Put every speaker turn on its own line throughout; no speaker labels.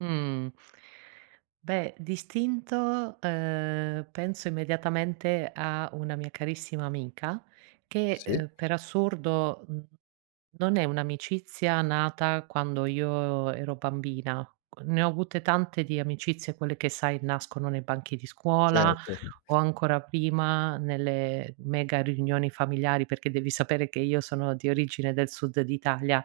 Mh. Beh, d'istinto, uhm, penso immediatamente a una mia carissima amica che,
Sì?
uhm, per assurdo, mhmm, non è un'amicizia nata quando io ero bambina. Uhm, ne ho avute tante di amicizie quelle che sai nascono nei banchi di scuola,
Certo.
o ancora prima, nelle mega riunioni familiari, perché devi sapere che io sono di origine del sud d'Italia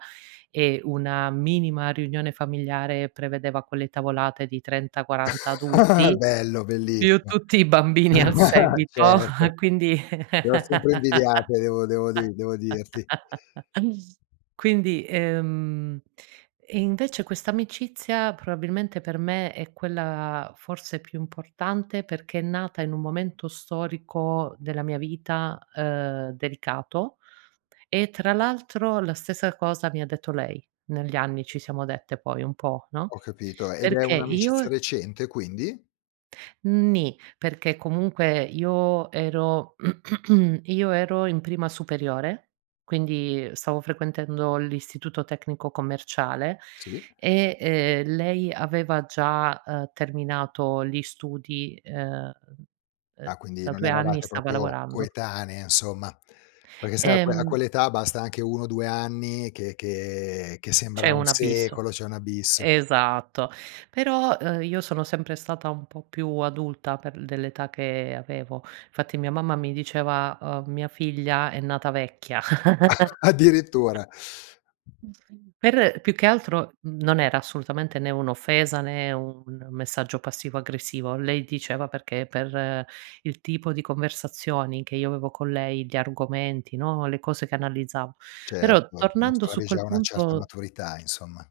e una minima riunione familiare prevedeva quelle tavolate di 30, 40 adulti,
Bello,
più
bellissimo.
tutti i bambini al seguito,
Certo.
quindi
Le ho sempre invidiate devo devo di devo dirti.
Quindi, ehm invece questa amicizia probabilmente per me è quella forse più importante perché è nata in un momento storico della mia vita, uhm, delicato. E tra l'altro la stessa cosa mi ha detto lei, negli anni ci siamo dette poi un po', no,
Ho capito. Ed è
perché
un'amicizia
io
recente quindi?
Mh, ni. Perché comunque io ero io ero in prima superiore, quindi stavo frequentando l'Istituto tecnico commerciale
Sì.
e, ehm, lei aveva già, uhm terminato gli studi, uhm, uhm,
Ah, quindi
da
non
2 anni e
eravate
stava
proprio
lavorando.
coetanee, insomma. Perché sai a que a
Ehm
quell'età basta anche 1 o 2 anni che che che
C'è
sembra un
un abisso.
secolo, c'è un abisso.
Esatto, però, uhm, io sono sempre stata un po' più adulta per dell'età che avevo. Infatti mia mamma mi diceva, uhm, mia figlia è nata vecchia. A
Addirittura.
Per, più che altro, mhmm, non era assolutamente né un'offesa né un messaggio passivo aggressivo. Lei diceva perché per il tipo di conversazioni che io avevo con lei, di argomenti, no, le cose che analizzavo. Però
Certo,
tornando su
dimostravi
quel
già una certa
punto
maturità insomma.